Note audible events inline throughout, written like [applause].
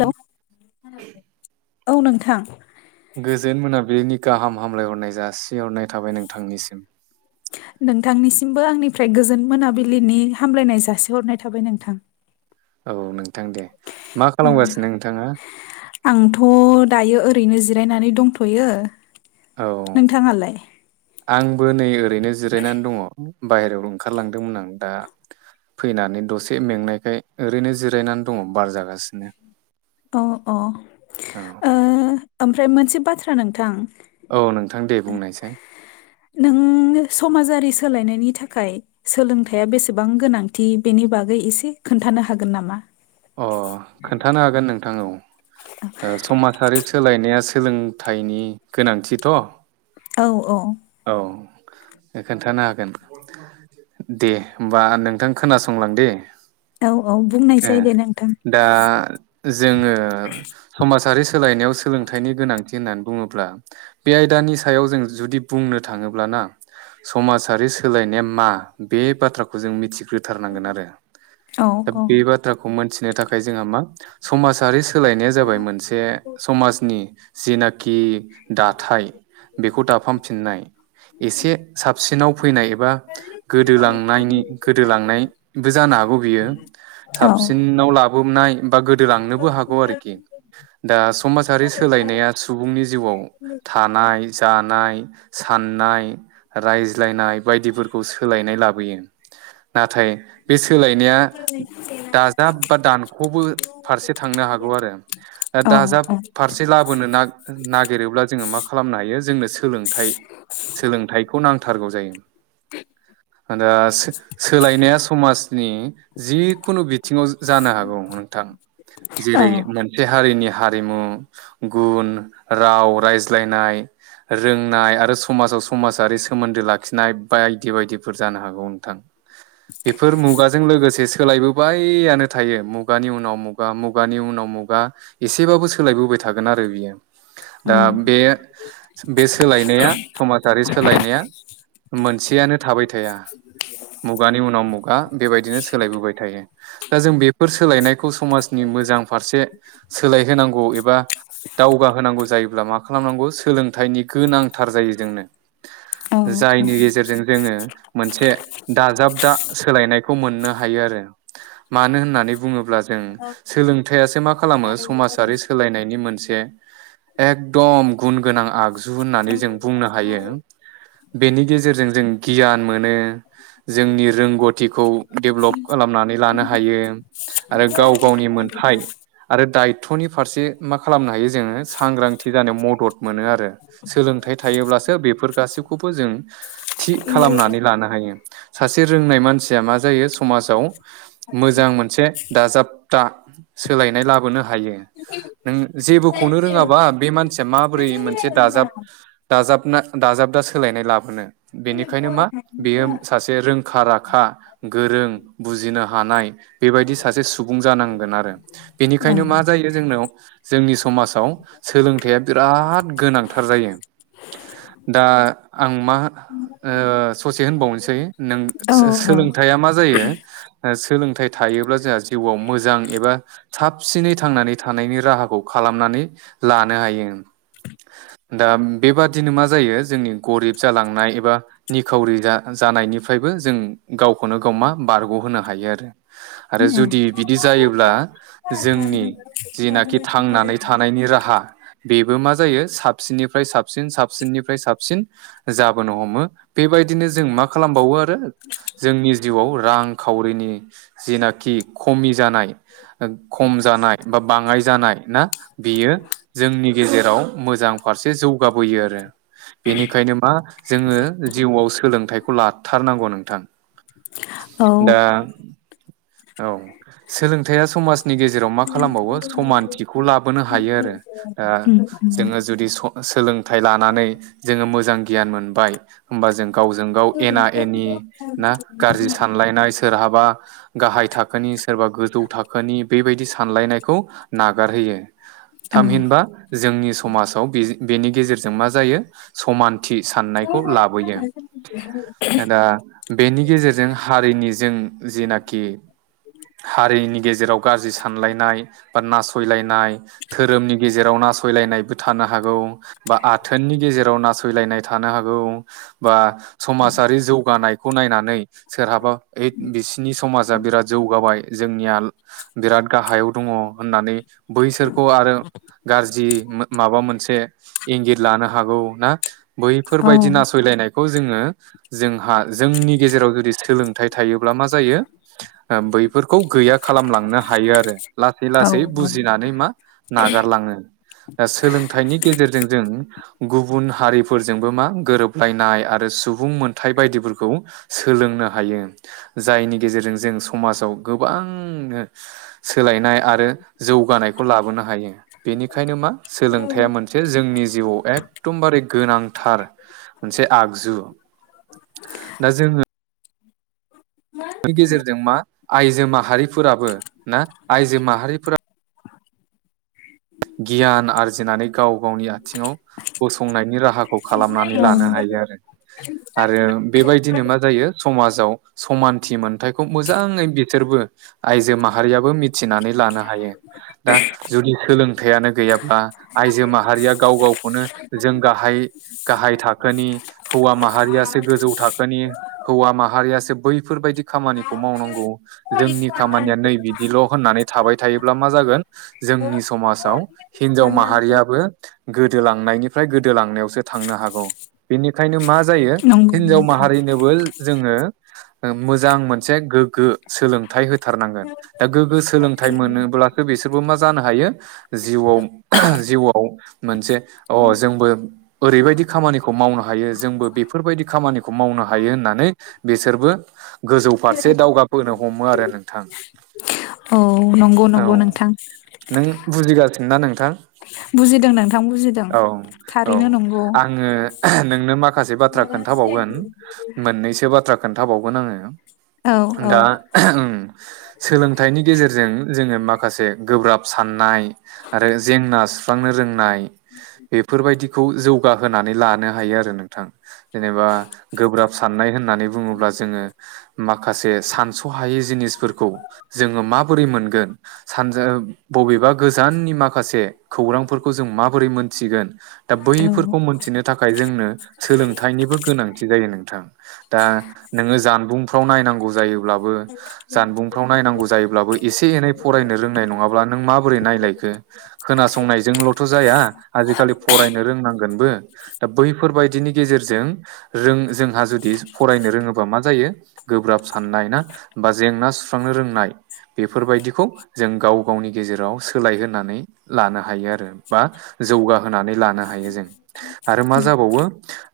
Hello औ नोंथां गोजोन मोनाबिलिनि गाहाम हामलायहरनाय जासिहरनाय थाबाय नोंथांनिसिम नोंथांनिसिमबो आंनिफ्राय गोजोन मोनाबिलिनि हामग्लायनाय जासिहरनाय थाबाय नोंथां औ नोंथां दे मा ओं खालामगासिनो नोंथाङा आंथ' दायो ओरै रैनो जिरायनानै दंथ'यो। औ नोंथाङालाय? आंबो नै ओ ओरैनो जिरायनानै दङ। बायेरायाव ओंखारलांदोंमोन आं दा फैनानै दसे मेंनायखाय ओरैनो जिरायनानै दङ बार जागासिनो। अ अ औ ओ ओमफ्राय मोनसे बाथ्रा नोंथां औ नोंथां दे बुंनायसाय थमाजारि सोलायनायनि थाखाय सोलोंथाइया बेसेबां गोनांथि बेनि बागै एसे खोन्थानो हागोन नामा? अ खोन्थानो हागोन नोंथां औ ओ समाजहारि सोलायनायास सोलोंथाइनि गोनांथिथ' औ औ औ खोन्थानो हागोन दे होमबा नोंथां खोनासंलां दे औ औ ए बुंनायसै दे ना दा जोङो समाजारि सोलायनायाव सोलोंथाइनि गोनांथि होननानै बुङोब्ला बे आयदानि सायाव जों जुदि बुंनो थाङोब्लाना समाजारि सोलायनाया मा बे बाथ्राखौ जों मिथिग्रोथारनांगोन आरो औ दा औ बे बाथ्राखौ मिथिनो थाखाय जोंहा मा समाजारि सोलायनाया जाबाय मोनसे समाजनि जिनाखि दाथाय बेखौ दाफामफिननाय एसे साबसिनाव फैनाय एब बा गोदो लांनायनि गोदो जानोहागौ बियो औ लाोननाय बा गोदोलांनोबो हागौ आरोखि दा समाजारि सोलायनाया सुबुंनि जिउआव थानाय जानाय साननाय रायज्लायनाय बायदिफोरखौ सोलायनाय लाबोयो नाथाय बे सोलायनाया दाजाब बा दानख'बो फारसे थांनो हागौ आरो दा औ दाजाब फारसे लाबोनो ना नागि गिरोब्ला मा खालामनो हायो जों सोलोंथाइ सोलोंथाइखौ नांथारगौ जायो। दा सो-सोलायनाया समाजनि जि खुनु बिथिङाव जानो हागौ नोंथां। औ जेरै मोनसे हारिनि हारिमु गुन राव रायज्लायनाय रोंनाय आरो स माजाव समाजारि सोमोन्दो लाखि नाय बायदि बायदिफोर जानो हागौ नोंथां। बेफोर मुगाजों लोगोसे सोलायबो यानो थायो मुगानि उनाव मुगा मुगानि उनाव मुगा एसेबाबो सोलायबोबाय थागोन आरो बियो। दा बे बे सोलायनाया समाजारि सोलायनाया मोनसेयानो थाबाय थाया मुगानि उनाव मुगा बेबायदिनो सोलायबोबाय थायो। दा जों बेफोर सोलायनायखौ समाजनि मोजां फारसे सोलायहोनांगौ एबा दावगाहोनांगौ जायोब्ला मा खालामनांगौ सोलों थाइनि गोनांथार जायो जोंनो। औ जायनि गेजेरजों जोङो मोनसे दाजाब दा सोलायनायखौ मोननो हायो आरो। मानो होननानै बुङोब्ला जों सोलोंथाइसो मा खालामो समाजारि सोलायनायनि मोनसे दे एकदम गुन गोनां आ गजु होननानै जों बुंनो हायो। बेनि गेजेरजों जों गियान मोन जों रोंगथिखौ डेल्बब खालामनानै लानो हायो आरो गाव गावनि मोनथाइ आरो दायथ'नि फारसे मा खालामनो हायो जोङो सांग्रांथि जानायाव मदद मोनो आरो सोलोंथाइ थायोब्लासो बेफोर गासैखौबो जों थि खालामनानै लानो हायो। सासे रोंनाय मानसि या मा जायो समाजाव मोजां मोनसे दाजाब दा सोलायनाय लाबोनो हायो नों जेबोखौनो रोङाबा बे मानसिया माबोरै मोनसे दाजाब दाजाब ना दाजाब दा सोलायनाय लाबोनो। बेनिखायनो मा बेयो सासे रोंखा राखा गोरों बुजिनो हानाय बेबायदि सासे सुबुं जानांगोन आरो। बेनिखायनो मा जायो जोंनाव जोंनि समाजाव सोलोंथाइया बिराद गोनांथार जायो। दा आं मा ओ ससे होनबावनोसै नों औ औ सोलोंथाइया मा जायो ओ सोलों थायोब्ला जोंहा जिउआव मोजां एबा साबसिनै थांनानै थानायनि राहाखौ खालामनानै लानो हायो। दा बेबादिनो मा जायो जोंनि गरिब जालांनाय एबा निखावरि जा-जानायनिफ्रायबो जों गावखौनो गाव मा बारग' होनो हायो आरो। आरो औ जुदि बिदि जायोब्ला जोंनि जिनाखि थांनानै थानायनि राहा बेबो मा जायो साबसिननिफ्राय साब सिन साबसिननिफ्राय साबसिन जाबोनो हमो। बेबायदिनो जों मा खालामबावो आरो जोंनि जिउआव रां खावरिनि जिनाखि खमि जानाय खम जानाय बा बाङाय जानाय ना बियो जोंनि गेजेराव मोजां फारसे जौ गाबोयो आरो। बेनिखायनो मा जोङो जिउआव सोलोंथाय खौ लाथारनांगौ नोंथां। [unintelligible] दा औ सोलोंथाइया समाजनि गेजेराव मा खालामबावो समानथिखौ लाबोनो हायो आरो दा जोङो जुदि सोलोंथाइ लानानै जोङो मोजां गियान मोनबाय। होमबा जों गावजों गाव एना एनि ना गाज्रि सान सोरहाबा गाहाय थाखोनि सोरबा गोजौ थाखोनि बेबायदि सानलायनायखौ खौ नागारहोयो। औ थामहिनबा जोंनि समाजाव बेजो बेनि गेजेरजों मा जायो समानथि साननायखौ लाबोयो। दा बेनि गेजेरजों हारिनि जों जिनाखि हारि नि गेजेराव गाज्रि सानलायनाय बा नासयलायनाय धोरोमनि गेजेराव नासयलायनाय बो थानो हागौ। बा आथोननि गेजेराव नासयलायनाय थानो हागौ बा समाजारि जौगानाय खौ नायनानै सोरहाबा ओइ बिसिनि समाजा बिराद जौगाबाय जोंनिया बिराद गाहायाव दङ होननानै बैसोरखौ आरो गाज्रि माबा मोनसे इंगित लानो हागौ ना। औ बैफोरबायदि नासयलायनायखौ। जोङो जोंहा जोंनि गेजेराव गोदो। सोलोंथाइ थायोब्ला मा जायो बै। बेफोरखौ गैया खालामलांनो हायो आरो लासै औ लासै बुजिनानै मा नागारलाङो दा सोलोंथाइनि गेजेरजों जों। गुबुन हारिफोरजोंबो मा गोरोबलायनाय आरो सुबुं मोनथाइ बायदिफोरखौ सोलोंनो हायो जायनि गेजेरजों जों समाजाव गोबांनो सोलायनाय आरो। जौगानायखौ लाबोनो हायो बेनिखायनो मा सोलोंथाइया मोनसे जोंनि जिउआव एखदमबारे गोनांथार मोनसे आगजु दा जोङो गेजेरजों मा आइजो माहारिफोराबो ना आइजो माहारिफोरा गियान आरजिनानै गाव गावनि आथिङाव गसंनायनि राहाखौ खालामनानै औ लानो हायो आरो आरो बेबायदिनो मा जायो समाजाव समानथि मोन थायखौ मोजाङै बिथोरबो आइजो माहारियाबो थिनानै लानो हायो दा जुदि सोलों गैयाब्ला आइजो माहारिया गाव गाव खौनो जों गाहाय गाहाय थाखोनि हौवा माहारियासो गोजौ थाखोनि हौवा माहारियासो बैफोरबायदि खामानिखौ मावनांगौ जोंनि खामानिया नै बि बिल' होननानै थाबाय थायोब्ला मा जागोन जोंनि समाज दाउ हिनजाव माहारियाबो गोदोलांनायनिफ्राय गोदोलांनायावसो थांनो हागौ बेनिखायनो मा जायो नंगौ हिनजाव नोंथां माहारिनोबो जोङो मोजां मोनसे गोग्गो सोलों थाइ होथारनांगोन दा गोग्गो सोलोंथाइ मोनोब्लासो बिसोरबो मा जानो हायो। जिउआव जिउआव मोनसे अ जोंबो ओरैबायदि खामानिखौ मावनो हायो जोंबो बेफोरबायदि खामानिखौ मावनो हायो होननानै बिसोरबो गोजौ फारसे दावगाबोनो हमो आरो नोंथां औ नंगौ नंगौ औ नोंथां नों [unintelligible] ना नोंथां। बुजिदों नोंथां बुजिदों औ औ थारैनो नंगौ। आङो नोंनो मा माखासे बाथ्रा खोन्थाबावगोन मोननैसो बाथ्रा खोन्थाबावगोन आङो औ औ दा सोलोंथाइनि गेजेरजों जोङो माखा माखासे गोब्राब सान नाय आरो जेंना सुना स्रांनो रोंनाय बेफोरबायदि बेखौ जौगाहोनानै लानो हायो आरो नोंथां जेनेबा गोब्राब साननाय होननानै बुङोब्ला जोङो माखासे सानस हायै जिनिसफोरखौ जोङो माबोरै मोनगोन? सानजा बबेबा गोजाननि माखासे खौरांफोरखौ जों माबोरै मोन थिगोन दा औ बैफोरखौ मोनथिनो थाखाय जोंनो सोलों थाइ निबो गोनाथि जायो नोंथां दा नों जाम्बुंफ्राव नायनांगौ जायोब्लाबो जानबुंफ्राव नायनांगौ जायोब्लाबो एसे एनै फरायनो रोंनाय नङाब्ला नोंमाबो बोरै नायलायखो खोनासंनायजोंलथ जाया आजिखालि फरायनो रोंनांगोनबो दा बैफोरबायाददिनि गेजेरजों रों जोंहा जुदि फरायनो रोङोबा मा जायो गोब्राब साननाय ना बा जेंना सुस्रांनो रोंनाय बेफोरबायदिखौ जों गाव गावनि गेजेराव सोलायहोनानै लानो हायो आरो बा जौगाहोनानै लानो हायो जों आरो मा जाबावो?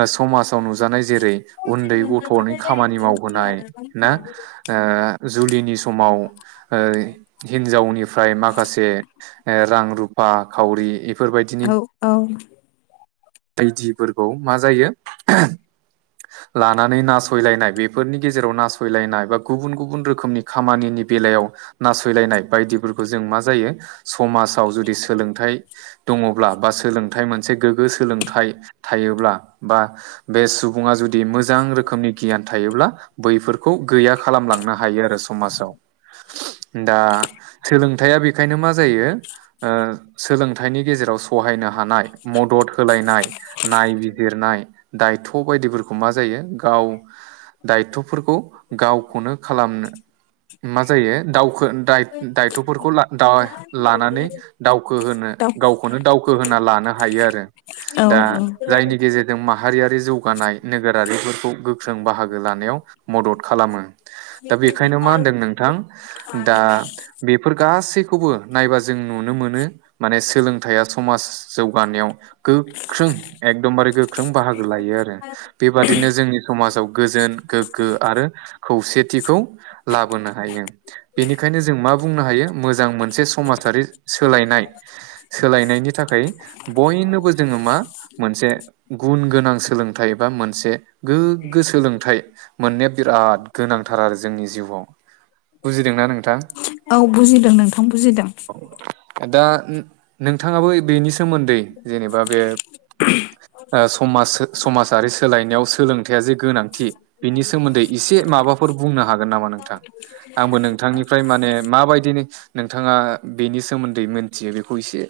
ओ समाजाव नुजानाय जेरै उन्दै गथनि खामानि मावबोनाय ना ओ जुलिनि समाव ओ हिनजावनिफ्राय माखासे से रां रुफा खावरि इफ औ औ बायदिफोरखौ मा जायो लानानै नासयलायनाय बेफोरनि गेजेराव नासयलायनाय बा गुबुन गुबुन रोखोमनि खामानिनि बेलायाव नासयलायनाय बायदिफोरखौ जों मा जायो? समाजाव जुदि सोलोंथाइ दङ ब्ला बा सोलोंथाइ मोनसे गोगो सोलों थाइ थायोब्ला बा बे सुबुंआ जुद दि मोजां रोखोमनि गियान थायोब्ला बैफोरखौ गैया खालामलांना हायो आरो समाजाव दा सोलोंथाइया बेखायनो मा जायो ओ सोलोंथाइनि गेजेराव सहायनो हानाय मदद होलायनाय नायबिजिरनाय दायथ बायदिफोरखौ मा जायो गाव दायथफोरखौ गावखौनो खालामनो मा जायो दावखो दाय दायथफोरखौ‌ लान दाय लानानै दावखो होनो दाउ गावखौनो दावखो होना लानो हायो आरो औ आ औ जायनि गेजेरजों माहारियारि जौगानाय नोगोरा आरिफोरखौ गो ख्रों बाहागो लानायाव मदद खालामो दा बेखायनो मा होनदों नोंथां दा बेफोर गासै खौबो नायबा जों नुनो मोनो माने सोलोंथाइया समाज जौगानायाव गो ख्रों एकदमबारे गो गोख्रों बाहागो लायो आरो बेबादिनो जोंनि समाजाव गोजोन गोग्गो आरो खौसेथिखौ लाबोनो हायो बेनिखायनो जों मा बुंनो हायो मोजां मोनसे समाजारि सोलायनाय सोलायनायनि थाखाय बयनोबो जोङो मा? मोनसे गुन गोनां सोलोंथाइ बा मोनसे गोग्गो सोलोंथाइ मोननाया बिराद गोनांथार आरो जोंनि जिउआव बुजिदोंना नोंथां? औ बुजिदों नोंथां बुजिदों। दा नोंथाङाबो बेनि सोमोन्दै जेनेबा बे समाज समाजारि सोलायनायाव सोलोंथायाइया जे गोनांथि बिनि सोमोन्दै एसे माबाफोर बुंनो हा हागोन नोमा नों नोंथां। आंबो नोंथांनिफ्राय माने माबायदि नोंथाङा बेनि सोमोन्दै मोनथियो बेखौ एसे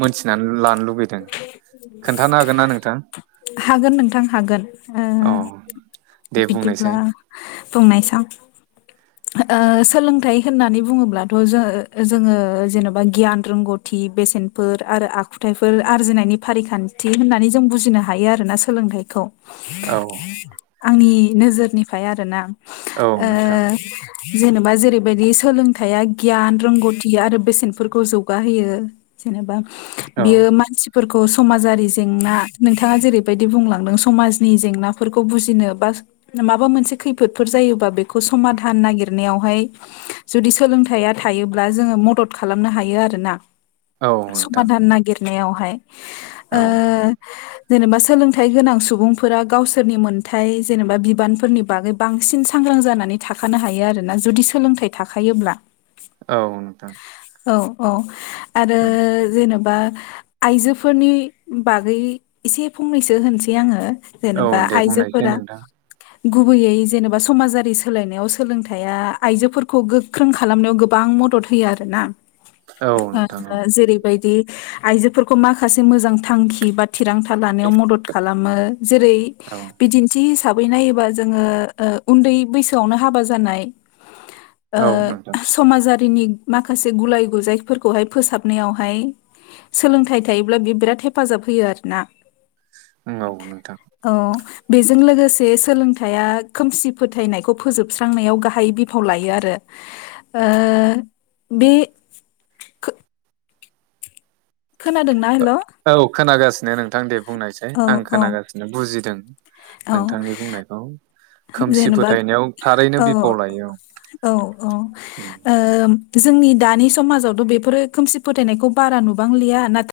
मोनथिनानै लानो लुुबैदों। खोन्थानो हागोन ना नोंथां? हागोन नोंथां हागोन औ दे बिदिब्ला बुंनायसाय बुंनाय सां ओ सोलोंथाइ होननानै बुङोब्लाथ' जो जोङो जेन'बा गियान रोंगौथि बेसेनफोर आरो आखुथायाइफोर आरजिनायनि फारिखान्थि होननानै जों बुजिनो हायो आरोना सोलोंथाइखौ। औ आंनि नोजोरनिफ्राय आरोना औ ओ नोंथां जेनेबा जेरैबायदि सोलोंथाइया गियान रोंगौथि आरो बेसेनफोरखौ जौगााहोयो जेनेबा औ बियो मानसि फोरखौ समाजारि जेंना नोंथाङा जेरैबायदि बुंलांदों समाजनि जेंनाफोरखौ बुजिनो बा माबा मोनसे खैफोदफोर जायोबा बेखौ समधान नागिर नायावहाय जुदि सोलोंथाइया थायोब्ला जोङो मदद खालामनो हायो आरोना। औ नोंथां समाधान नागिर नायावहाय ओ औ जेनेबा सोलोंथाइ गोनां सुबुंफोरा गावसोरनि मोनथाय जेनेबा बिबानफोरनि बागै बांसिन सांग्रां जानानै थाखानो हायो आरो ना जुदि सोलोंथाइ थाखायोब्ला औ नोंथां औ औ आरो ओं जेन'बा आइजोफोरनि बागै इसे फंनैसो होनसै आङो औ जेनेबा दे बुंनायसाय आइजोफोरा नोंथां गुबैयै जेनेबा समाजारि सोलायनायाव सोलोंथाइ थाइआ आइजोफोरखौ गोख्रों खालामनायाव गोबां मदद होयो आरोना औ ओ नोंथां औ जेरै बायदि आइजोफोरखौ माखासे मोजां थांखि बा थिरांथा लानायाव मदद खालामो जेरै औ बिदिन्थि हिस साबै नायोबा जोङो ओ उन्दै बैसोआवनो हाबा जानाय [unintelligible] ओ औ नोंथां समाजा [unintelligible] माखासे गुलाय गुजायफोरखौहाय फोसाबनायावहाय सोलोंथाइ थायोब्ला बे बिराद हेफाजाब होयो आरोना, नंगौ नोंथां औ बेजों लोगोसे सोलोंथाइया खोमसि फोथायनायखौ फोजोबस्रांनायाव गा हाय बिफाव लायो आरो ओ बे खोनादोंना हेलौ, नो नोंथां दे बुंनायसै आं खोनागासिनो बुजिदों, औ नोंथांनि बुंनायखौ खोमसि जेनेबा फोथायनायाव थारैनो औ बिफाव लायो औ औ औ ओ उम। जोंनि दानि समाजावथ' बेफोरो खोमसि फोथायनायखौ बारा नुबांलिया नाथा